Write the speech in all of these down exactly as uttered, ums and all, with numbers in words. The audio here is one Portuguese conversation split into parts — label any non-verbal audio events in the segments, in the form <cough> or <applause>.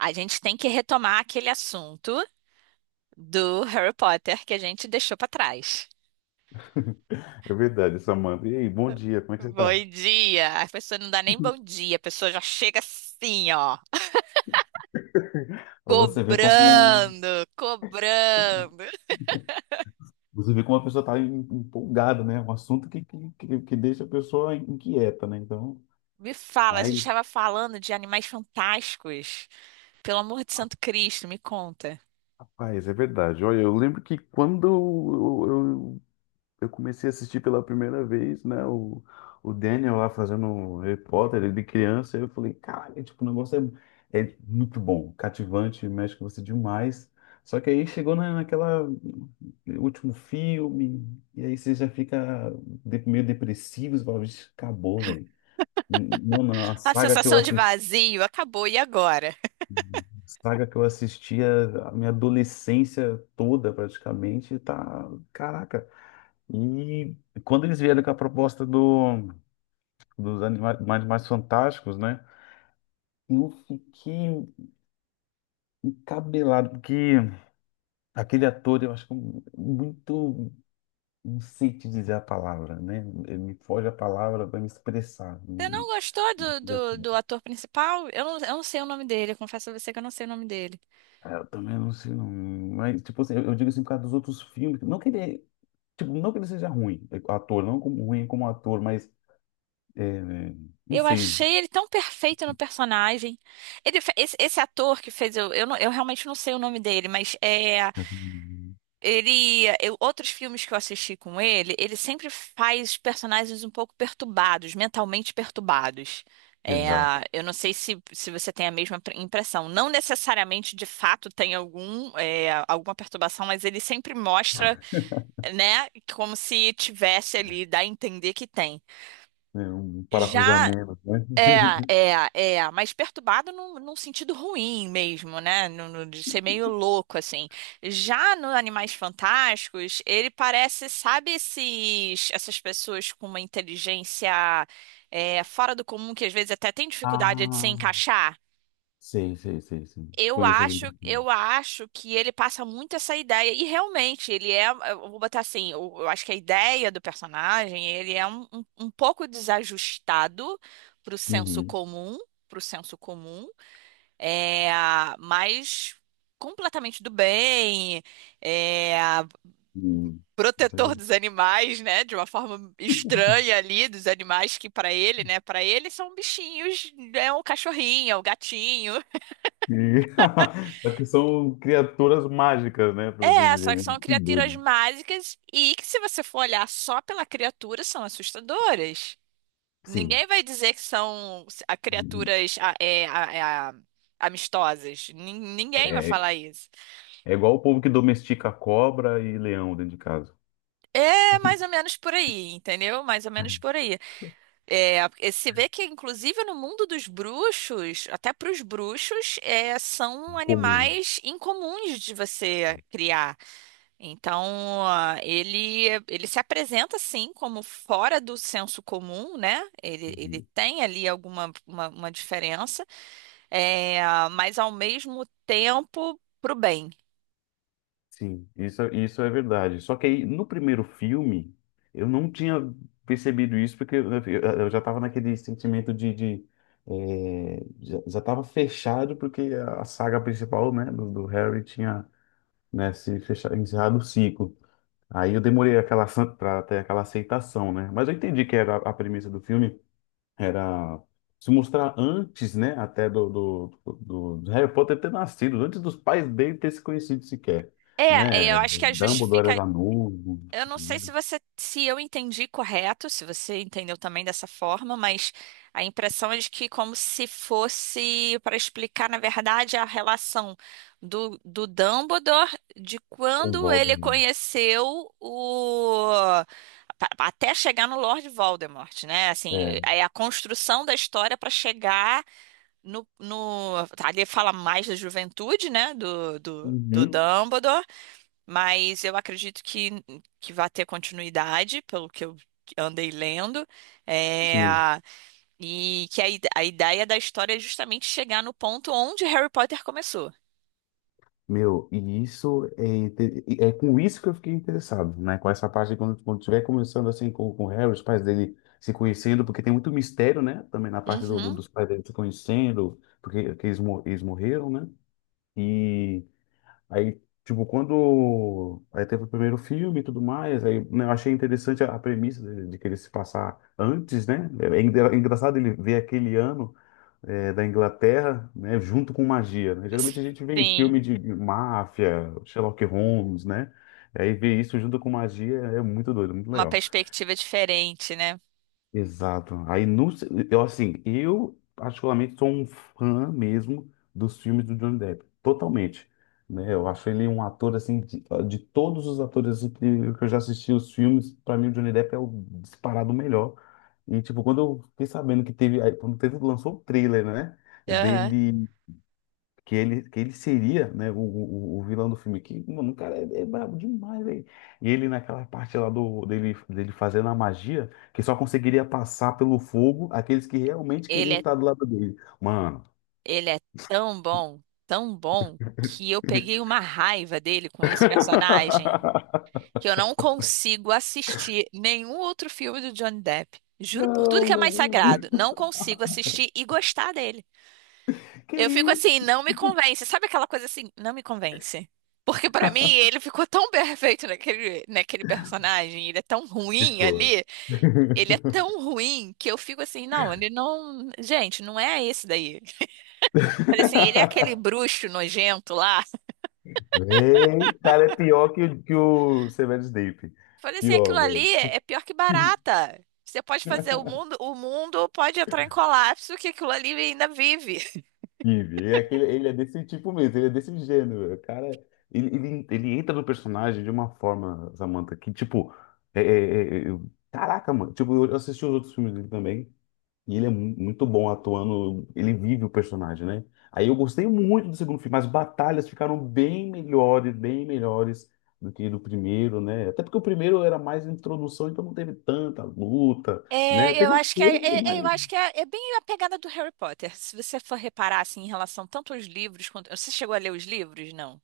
A gente tem que retomar aquele assunto do Harry Potter que a gente deixou pra trás. É verdade, Samanta. E aí, bom dia, como é que você tá? Bom dia! A pessoa não dá nem bom dia, a pessoa já chega assim, ó, Pra você ver como cobrando, cobrando. Você vê como a pessoa tá em- empolgada, né? Um assunto que, que, que, que deixa a pessoa inquieta, né? Então, Me fala, a mas, gente estava falando de Animais Fantásticos. Pelo amor de Santo Cristo, me conta. rapaz, é verdade. Olha, eu lembro que quando eu, eu comecei a assistir pela primeira vez, né? O, o Daniel lá fazendo o Harry Potter, ele de criança, eu falei, caralho, tipo, o negócio é, é muito bom, cativante, mexe com você demais. Só que aí chegou na, naquela último filme, e aí você já fica de- meio depressivo, você fala, "Vixe, acabou, velho. Mano, a A saga que eu sensação de vazio acabou, e agora? saga que eu assistia a minha adolescência toda, praticamente, tá. Caraca. E quando eles vieram com a proposta do, dos anima- Animais Fantásticos, né? Eu fiquei encabelado, porque aquele ator, eu acho que é muito. Não sei te dizer a palavra, né? Ele me foge a palavra para me expressar. Você não gostou do, do, do ator principal? Eu não, eu não sei o nome dele, eu confesso a você que eu não sei o nome dele. Ah, eu também não sei, não. Mas, tipo assim, eu eu digo assim por causa dos outros filmes. Não que ele é Tipo, não que ele seja ruim, é, ator, não como ruim como ator, mas é, não Eu sei. achei ele <laughs> tão perfeito no personagem. Ele, fe- esse, esse ator que fez, eu, eu, não- eu realmente não sei o nome dele, mas é, Hum, ele, eu- outros filmes que eu assisti com ele, ele sempre faz personagens um pouco perturbados, mentalmente perturbados. É, exato. eu não sei se, se você tem a mesma pre- impressão. Não necessariamente, de fato, tem algum, é, alguma perturbação, mas ele sempre mostra, né, como se tivesse ali, dá a entender que tem. É um Já parafusamento, né? é, <laughs> é, é, mas perturbado num, num sentido ruim mesmo, né? No- no- de ser meio louco, assim. Já no Animais Fantásticos, ele parece, sabe, esses, essas pessoas com uma inteligência, é, fora do comum, que às vezes até tem dificuldade de se Ah, encaixar? sei, sei, sei, sei. Eu Conheço gente. acho, eu acho que ele passa muito essa ideia, e realmente ele é, eu vou botar assim, eu, eu acho que a ideia do personagem, ele é um, um, um pouco desajustado pro senso Uhum. comum, pro senso comum, é, mas completamente do bem, é, Uhum. Isso é protetor dos verdade. animais, né, de uma forma estranha ali, dos animais que para ele, né, para ele são bichinhos, é um cachorrinho, é um gatinho. E- <laughs> É que são criaturas mágicas, né? Por assim É, dizer, só que né? são Que criaturas doido. mágicas e que, se você for olhar só pela criatura, são assustadoras. Sim. Ninguém vai dizer que são a- Uhum. criaturas a- é, a- é a- amistosas. Nin- Ninguém vai É, falar isso. é igual o povo que domestica cobra e leão dentro de casa. É mais ou menos por aí, entendeu? Mais ou menos por aí. É, e se vê que, inclusive, no mundo dos bruxos, até para os bruxos, é, são Comum. animais incomuns de você criar. Então, ah, ele, ele se apresenta assim como fora do senso comum, né? Ele, ele tem ali alguma uma, uma diferença, é, mas ao mesmo tempo pro bem. Sim, isso, é- isso é verdade. Só que aí, no primeiro filme, eu não tinha percebido isso, porque eu, eu- eu já estava naquele sentimento de, de, eh, já, já estava fechado, porque a saga principal, né, do, do Harry tinha, né, se fechado, encerrado o ciclo. Aí eu demorei aquela para ter aquela aceitação, né? Mas eu entendi que era a a premissa do filme, era se mostrar antes, né, até do, do, do- do Harry Potter ter nascido, antes dos pais dele ter se conhecido sequer, É, é, né? eu acho que a Dumbledore justifica. era novo, Eu não sei se você, se eu entendi correto, se você entendeu também dessa forma, mas a impressão é de que como se fosse para explicar, na verdade, a relação do, do Dumbledore de com quando ele Voldemort. conheceu o pa- até chegar no Lord Voldemort, né? Assim, É. é a construção da história para chegar no, no ali fala mais da juventude, né? Do, do, do Uhum. Dumbledore. Mas eu acredito que, que vai ter continuidade, pelo que eu andei lendo. É, Sim, e que a, ide- a ideia da história é justamente chegar no ponto onde Harry Potter começou. meu, e isso é, inte- é com isso que eu fiquei interessado, né? Com essa parte de quando, quando tiver começando assim com, com o Harry, os pais dele se conhecendo, porque tem muito mistério, né? Também na parte do, do- Uhum. dos pais dele se conhecendo, porque que eles, mo- eles morreram, né? e Aí, tipo, quando. Aí teve o primeiro filme e tudo mais, aí né, eu achei interessante a, a premissa de, de querer se passar antes, né? É, é engra- é engraçado ele ver aquele ano, é, da Inglaterra, né, junto com magia, né? Geralmente a gente vê em Sim, filme de de máfia, Sherlock Holmes, né? Aí ver isso junto com magia é muito doido, muito uma legal. perspectiva diferente, né? Exato. Aí não, se- eu assim, eu particularmente sou um fã mesmo dos filmes do Johnny Depp, totalmente, né? Eu acho ele um ator assim de, de todos os atores que que eu já assisti os filmes, para mim o Johnny Depp é o disparado melhor. E tipo, quando eu fiquei sabendo que teve, aí, quando teve lançou o trailer, né, Aham. dele, que ele, que ele seria, né, o, o, o vilão do filme, aqui mano, o cara é, é brabo demais, velho. E ele naquela parte lá do, dele, dele fazendo a magia, que só conseguiria passar pelo fogo aqueles que realmente queriam Ele é, estar do lado dele. Mano, ele é tão bom, tão bom, que eu peguei uma raiva dele com esse personagem, <laughs> que eu não consigo assistir nenhum outro filme do Johnny Depp. Juro por tudo não, que é mais sagrado, não. não consigo assistir e gostar dele. Que Eu fico isso? assim, não me convence. Sabe aquela coisa assim, não me convence. Porque pra mim ele ficou tão perfeito naquele, naquele personagem, ele é tão ruim Ficou. ali, ele é tão ruim que eu fico assim, não, ele não, gente, não é esse daí. Falei assim, ele é aquele <laughs> bruxo nojento lá. Véi, cara, é pior que, o- que o Severo Snape. Falei assim, aquilo Pior, velho. ali é pior que barata. Você pode fazer o mundo, o mundo pode entrar em colapso que aquilo ali ainda vive. Steve. É aquele, ele é desse tipo mesmo, ele é desse gênero. O cara, ele, ele, ele entra no personagem de uma forma, Samantha, que tipo, é, é, é, é, eu- caraca, mano. Tipo, eu assisti os outros filmes dele também, e ele é mu- muito bom atuando, ele vive o personagem, né? Aí eu gostei muito do segundo filme, as batalhas ficaram bem melhores, bem melhores do que do primeiro, né? Até porque o primeiro era mais introdução, então não teve tanta luta, né? É, eu Teve um acho que é, pouco. é- é, eu acho que é, é bem a pegada do Harry Potter. Se você for reparar assim em relação tanto aos livros, quanto você chegou a ler os livros? Não.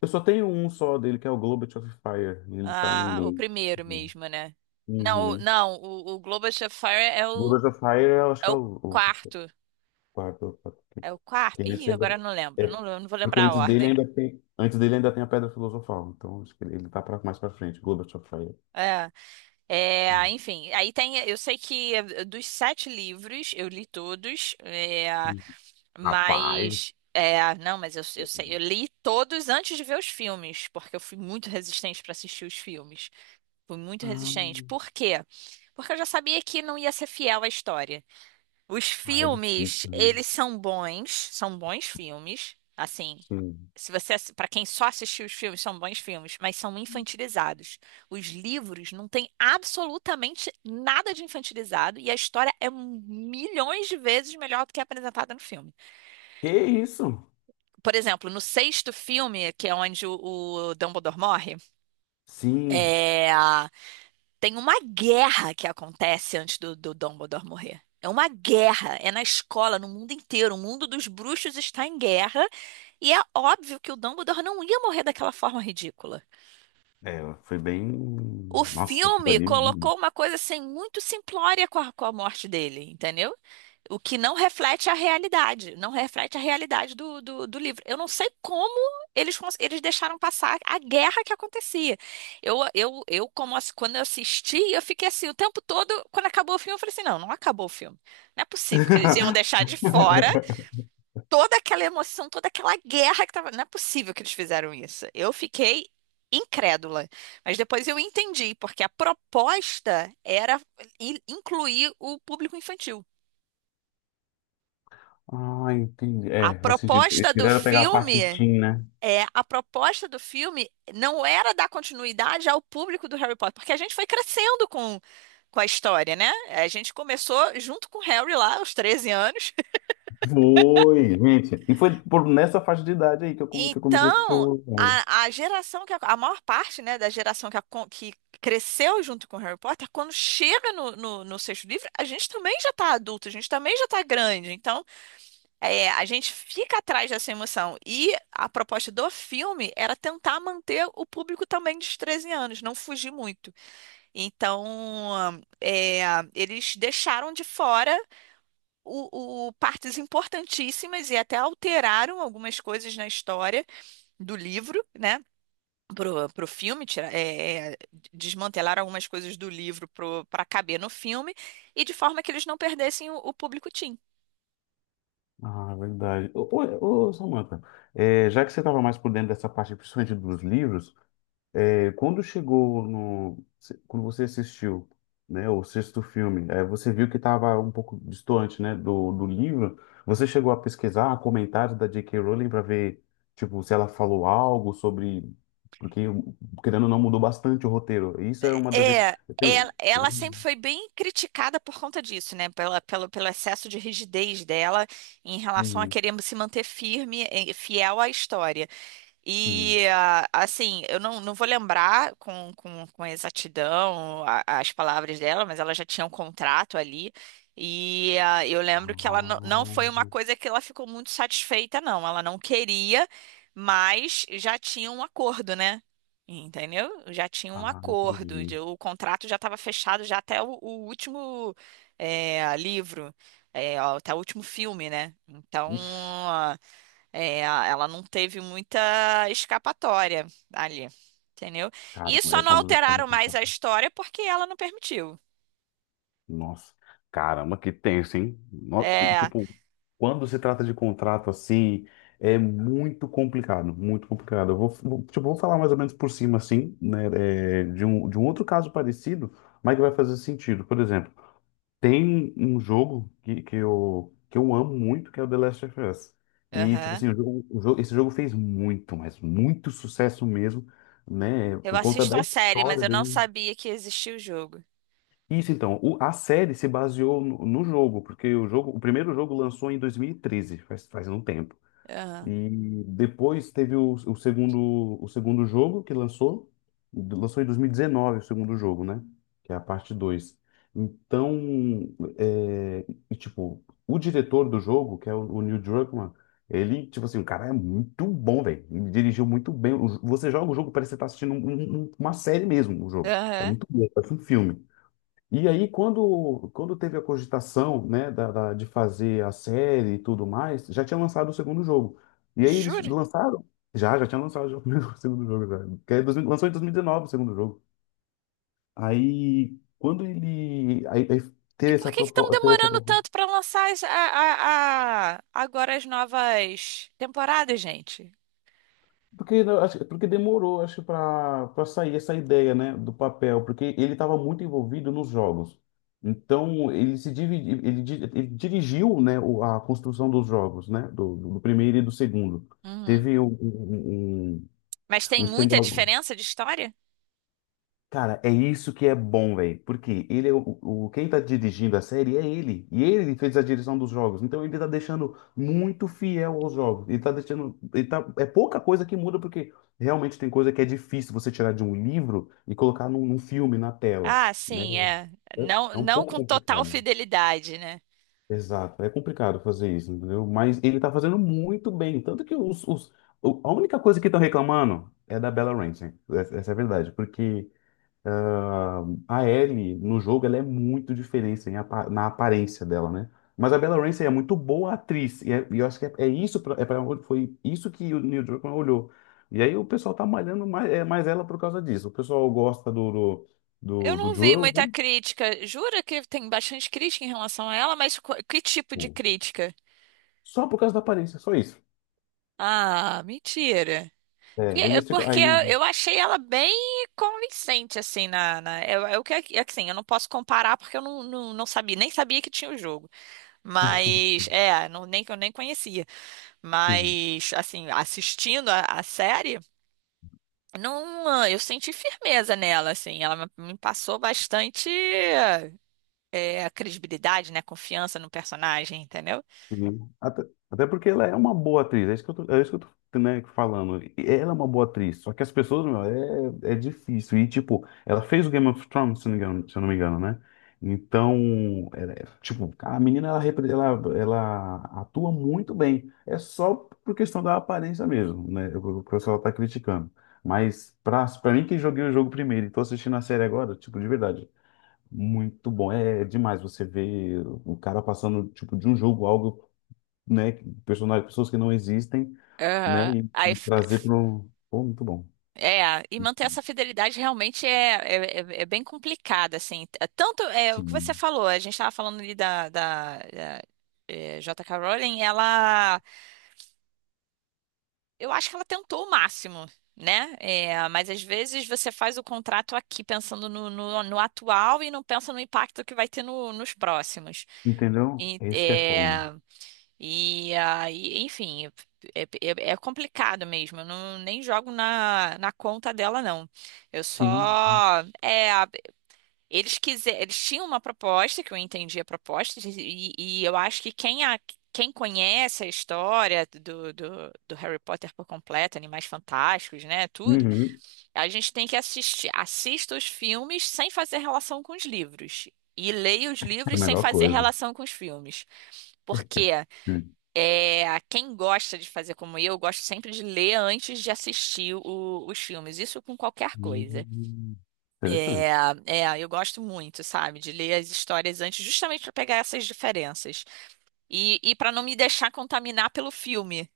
Eu só tenho um só dele, que é o Globet of Fire, e ele tá em Ah, o inglês. primeiro Uhum. mesmo, né? Não, o- Uhum. não, o, o Globo of Fire é o Globet of Fire, eu acho é que é o o, o quarto. quarto. O quarto, Que É o quarto. que antes Ih, ainda, agora eu não lembro. é, Não, eu não vou porque lembrar a antes dele ordem. ainda tem, antes dele ainda tem a Pedra Filosofal. Então acho que ele, ele tá pra, mais pra frente. Globet of Fire. É. É, Uhum. enfim, aí tem. Eu sei que eh, dos sete livros eu li todos, é, Uhum. mas. Rapaz. É, não, mas eu, eu sei, eu li todos antes de ver os filmes, porque eu fui muito resistente para assistir os filmes. Fui muito Ah, resistente. Por quê? Porque eu já sabia que não ia ser fiel à história. Os ah, é filmes, difícil, né? eles são bons, são bons filmes. Assim, Sim. se você, para quem só assistiu os filmes, são bons filmes, mas são infantilizados. Os livros não têm absolutamente nada de infantilizado e a história é milhões de vezes melhor do que é apresentada no filme. Que isso? Por exemplo, no sexto filme, que é onde o, o Dumbledore morre, Sim. é, tem uma guerra que acontece antes do, do Dumbledore morrer. É uma guerra, é na escola, no mundo inteiro. O mundo dos bruxos está em guerra. E é óbvio que o Dumbledore não ia morrer daquela forma ridícula. É, foi bem. O Nossa, aquilo filme ali. colocou uma coisa assim muito simplória com a, com a morte dele, entendeu? O que não reflete a realidade, não reflete a realidade do, do, do livro. Eu não sei como eles, cons- eles deixaram passar a guerra que acontecia. Eu, eu, eu como ass- quando eu assisti, eu fiquei assim, o tempo todo, quando acabou o filme, eu falei assim, não, não acabou o filme. Não é possível que eles iam <laughs> deixar de fora <laughs> toda aquela emoção, toda aquela guerra que tava. Não é possível que eles fizeram isso. Eu fiquei incrédula. Mas depois eu entendi, porque a proposta era i- incluir o público infantil. Ah, entendi. A É, faz sentido. Eles proposta do quiseram pegar a parte filme. teen, né? É, a proposta do filme não era dar continuidade ao público do Harry Potter, porque a gente foi crescendo com, com a história, né? A gente começou junto com o Harry lá, aos treze anos. Foi, gente. E foi por nessa faixa de idade aí que eu, come- que eu comecei a assistir Então, o horror. a, a geração que a, a maior parte, né, da geração que, acon- que cresceu junto com Harry Potter, quando chega no, no, no sexto livro, a gente também já tá adulto, a gente também já tá grande. Então, é, a gente fica atrás dessa emoção. E a proposta do filme era tentar manter o público também dos treze anos, não fugir muito. Então, é, eles deixaram de fora o, o- partes importantíssimas e até alteraram algumas coisas na história do livro, né? Pro, pro filme, tira, é, é, desmantelar algumas coisas do livro pro, para caber no filme, e de forma que eles não perdessem o, o público teen. Ah, verdade. Ô, ô, ô, Samantha, é, já que você estava mais por dentro dessa parte, principalmente dos livros, É, quando chegou no, quando você assistiu, né, o sexto filme, é, você viu que estava um pouco distante, né, do, do livro. Você chegou a pesquisar comentários da jota ká. Rowling para ver, tipo, se ela falou algo sobre, porque querendo ou não mudou bastante o roteiro. Isso é uma das. rec- É, ela, Eu- ela sempre foi bem criticada por conta disso, né? Pela, pelo, pelo excesso de rigidez dela em relação a Uhum, querer se manter firme e fiel à história. sim. E ah, assim, eu não, não vou lembrar com, com, com exatidão a- as palavras dela, mas ela já tinha um contrato ali. E ah, eu lembro que ela não, não Ah, foi uma coisa que ela ficou muito satisfeita, não. Ela não queria, mas já tinha um acordo, né? Entendeu? Já tinha um ah, acordo. entendi. de- O contrato já estava fechado já até o, o último, eh, livro, eh, até o último filme, né? Então. Ixi, É, a- ela não teve muita escapatória ali, entendeu? cara, E só é não quando, quando é alteraram mais a história porque ela não permitiu. nossa, caramba, que tenso, hein? No- e, É, Tipo, quando se trata de contrato assim, é muito complicado, muito complicado. Eu vou, vou- tipo, vou falar mais ou menos por cima, assim, né, é, de um, de um outro caso parecido, mas que vai fazer sentido. Por exemplo, tem um jogo que, que eu, que eu amo muito, que é o The Last of Us. E, tipo aham. assim, o jogo, o jogo- esse jogo fez muito, mas muito sucesso mesmo, né, Eu por conta assisto da a série, mas história eu não dele. sabia que existia o jogo. Isso então, o- a série se baseou no, no jogo, porque o jogo, o primeiro jogo lançou em dois mil e treze, faz, faz um tempo. Aham, E depois teve o, o segundo, o segundo jogo que lançou, lançou em dois mil e dezenove o segundo jogo, né? Que é a parte dois. Então, é, e, tipo, o diretor do jogo, que é o, o Neil Druckmann, ele, tipo assim, o cara é muito bom, velho. Ele dirigiu muito bem. O- você joga o jogo, parece que você tá assistindo um- um- uma série mesmo, o jogo. É aham. muito bom, parece um filme. E aí, quando, quando teve a cogitação, né, da, da- de fazer a série e tudo mais, já tinha lançado o segundo jogo. E aí eles Juro? lançaram? Já, já tinha lançado o primeiro- <laughs> o segundo jogo. Já. Que é dois mil, lançou em dois mil e dezenove o segundo jogo. Aí, quando ele aí, aí E teve por essa que que estão proposta. demorando tanto para lançar as- a, a- a- agora as novas temporadas, gente? Porque, não, acho- porque demorou, acho, para para sair essa ideia, né, do papel, porque ele estava muito envolvido nos jogos. Então, ele se dividi, ele, di- ele dirigiu, né, o- a construção dos jogos, né, do, do primeiro e do segundo. Uhum. Teve um, um, um, Mas um tem muita stand-alone. diferença de história? Cara, é isso que é bom, velho. Porque ele é o, o- quem tá dirigindo a série é ele. E ele fez a direção dos jogos. Então ele tá deixando muito fiel aos jogos. Ele tá deixando, ele tá, é pouca coisa que muda, porque realmente tem coisa que é difícil você tirar de um livro e colocar num, num filme na tela, Ah, né? sim, é. É, Não, é um não pouco com total complicado. fidelidade, né? Exato, é complicado fazer isso, entendeu? Mas ele tá fazendo muito bem. Tanto que os, os- o- a única coisa que estão reclamando é da Bella Ramsey. Essa essa é a verdade, porque ah, a Ellie no jogo ela é muito diferente em apa- na aparência dela, né? Mas a Bella Ramsey é muito boa atriz e, é- e eu acho que é, é isso pra, é pra, onde- foi isso que o Neil Druckmann olhou. E aí o pessoal tá malhando mais, é, mais ela por causa disso. O pessoal gosta do Eu do, do, do não vi Joel, muita né? crítica. Jura que tem bastante crítica em relação a ela, mas qu- que tipo de Sim. crítica? Só por causa da aparência, só isso. Ah, mentira. É, Porque eles ficam porque aí. eu achei ela bem convincente, assim, na, na, é, é o que, é que, assim, eu não posso comparar porque eu não, não, não sabia, nem sabia que tinha o jogo. Mas, é, não, nem que eu nem conhecia. Mas, assim, assistindo a, a série, não, eu senti firmeza nela, assim, ela me me passou bastante é, a credibilidade, né? a Confiança no personagem, entendeu? Sim. Até, até porque ela é uma boa atriz, é isso que eu tô, é isso que eu tô, né, falando. E ela é uma boa atriz, só que as pessoas, meu, é, é difícil. E, tipo, ela fez o Game of Thrones, se não me engano, se eu não me engano, né? Então, ela é- tipo, a menina, ela, repre- ela, ela atua muito bem. É só por questão da aparência mesmo, né? O o pessoal tá criticando. Mas, pra, pra mim que joguei o jogo primeiro e tô assistindo a série agora, tipo, de verdade. Muito bom, é é demais você ver o cara passando tipo de um jogo algo, né, personagens, pessoas que não existem, né, Aham. e, Aí, e f- trazer f- para um... Pô, muito bom. é, e manter essa fidelidade realmente é, é, é- é bem complicada, assim. T- Tanto é o que você Sim. falou, a gente estava falando ali da, da, da, é, J.K. Rowling, ela, eu acho que ela tentou o máximo, né? É, mas às vezes você faz o contrato aqui pensando no, no, no atual e não pensa no impacto que vai ter no- nos próximos. Entendeu? E, Esse que é fogo. é, E aí, enfim, é, é- é complicado mesmo. Eu não, nem jogo na, na conta dela, não. Eu Sim. só. É, eles quiser, eles tinham uma proposta, que eu entendi a proposta, e, e eu acho que quem, a, quem conhece a história do, do, do Harry Potter por completo, Animais Fantásticos, né, tudo, Uhum. a gente tem que assistir, assista os filmes sem fazer relação com os livros. E leia os É a livros sem melhor fazer coisa. relação com os filmes. Por quê? Hum. É, quem gosta de fazer como eu, eu gosto sempre de ler antes de assistir o- os filmes. Isso com qualquer coisa. Hum. É, Interessante. é, eu gosto muito, sabe, de ler as histórias antes, justamente para pegar essas diferenças e, e para não me deixar contaminar pelo filme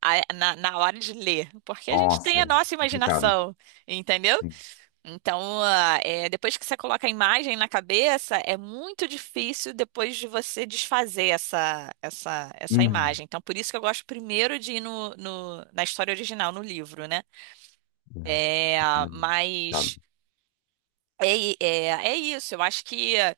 a- na, na hora de ler, porque a gente tem Nossa, a é nossa complicado. imaginação, entendeu? Sim. Então, ah, é, depois que você coloca a imagem na cabeça, é muito difícil depois de você desfazer essa, essa, essa Hum. imagem. Então, por isso que eu gosto primeiro de ir no, no- na história original, no livro, né? É, É, é complicado. mas é, i- é, é isso. Eu acho que, é,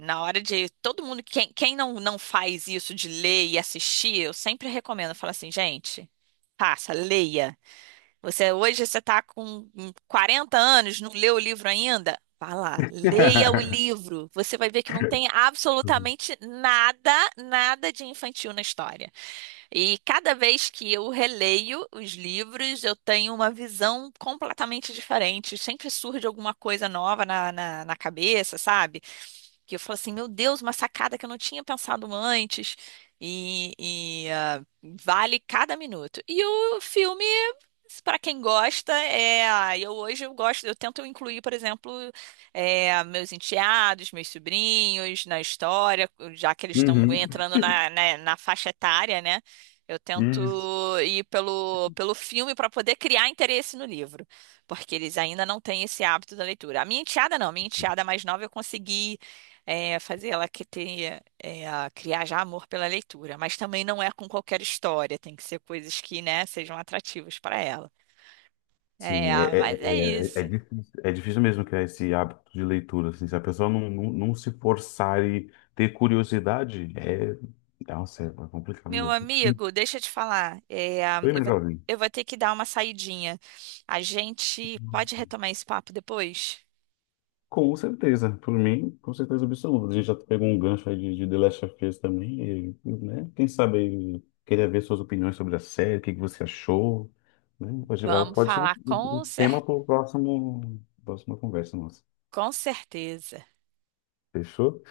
na hora de todo mundo, quem, quem não, não faz isso de ler e assistir, eu sempre recomendo, eu falo assim, gente, passa, leia. Você hoje você está com quarenta anos, não leu o livro ainda? Vá lá, leia o <laughs> livro. Você vai ver que não tem absolutamente nada, nada de infantil na história. E cada vez que eu releio os livros, eu tenho uma visão completamente diferente. Sempre surge alguma coisa nova na, na, na cabeça, sabe? Que eu falo assim, meu Deus, uma sacada que eu não tinha pensado antes. E, e, ah, vale cada minuto. E o filme, para quem gosta, é. ah, Eu hoje eu gosto, eu tento incluir, por exemplo, é, meus enteados, meus sobrinhos na história, já que eles estão Uhum. entrando na, na, na faixa etária, né? Eu tento Isso. ir pelo, pelo filme para poder criar interesse no livro, porque eles ainda não têm esse hábito da leitura. A minha enteada não. A minha enteada mais nova eu consegui é, fazer ela que tenha, é, a criar já amor pela leitura, mas também não é com qualquer história, tem que ser coisas que, né, sejam atrativas para ela. É, Sim, é, é, mas é é, é é isso. difícil, é difícil mesmo criar esse hábito de leitura, assim, se a pessoa não, não, não se forçar e ter curiosidade, é, nossa, é complicado Meu mesmo. <laughs> amigo, deixa eu te falar, é, Oi, eu meu vou, jovem. eu vou ter que dar uma saidinha. A gente pode retomar esse papo depois? Com certeza, por mim, com certeza absoluta. A gente já pegou um gancho aí de, de The Last of Us também, e, né? Quem sabe aí, queria ver suas opiniões sobre a série, o que que você achou, né? Pode, Vamos pode ser um, falar um com um tema cer- para o próximo, próxima conversa nossa. com certeza. Fechou?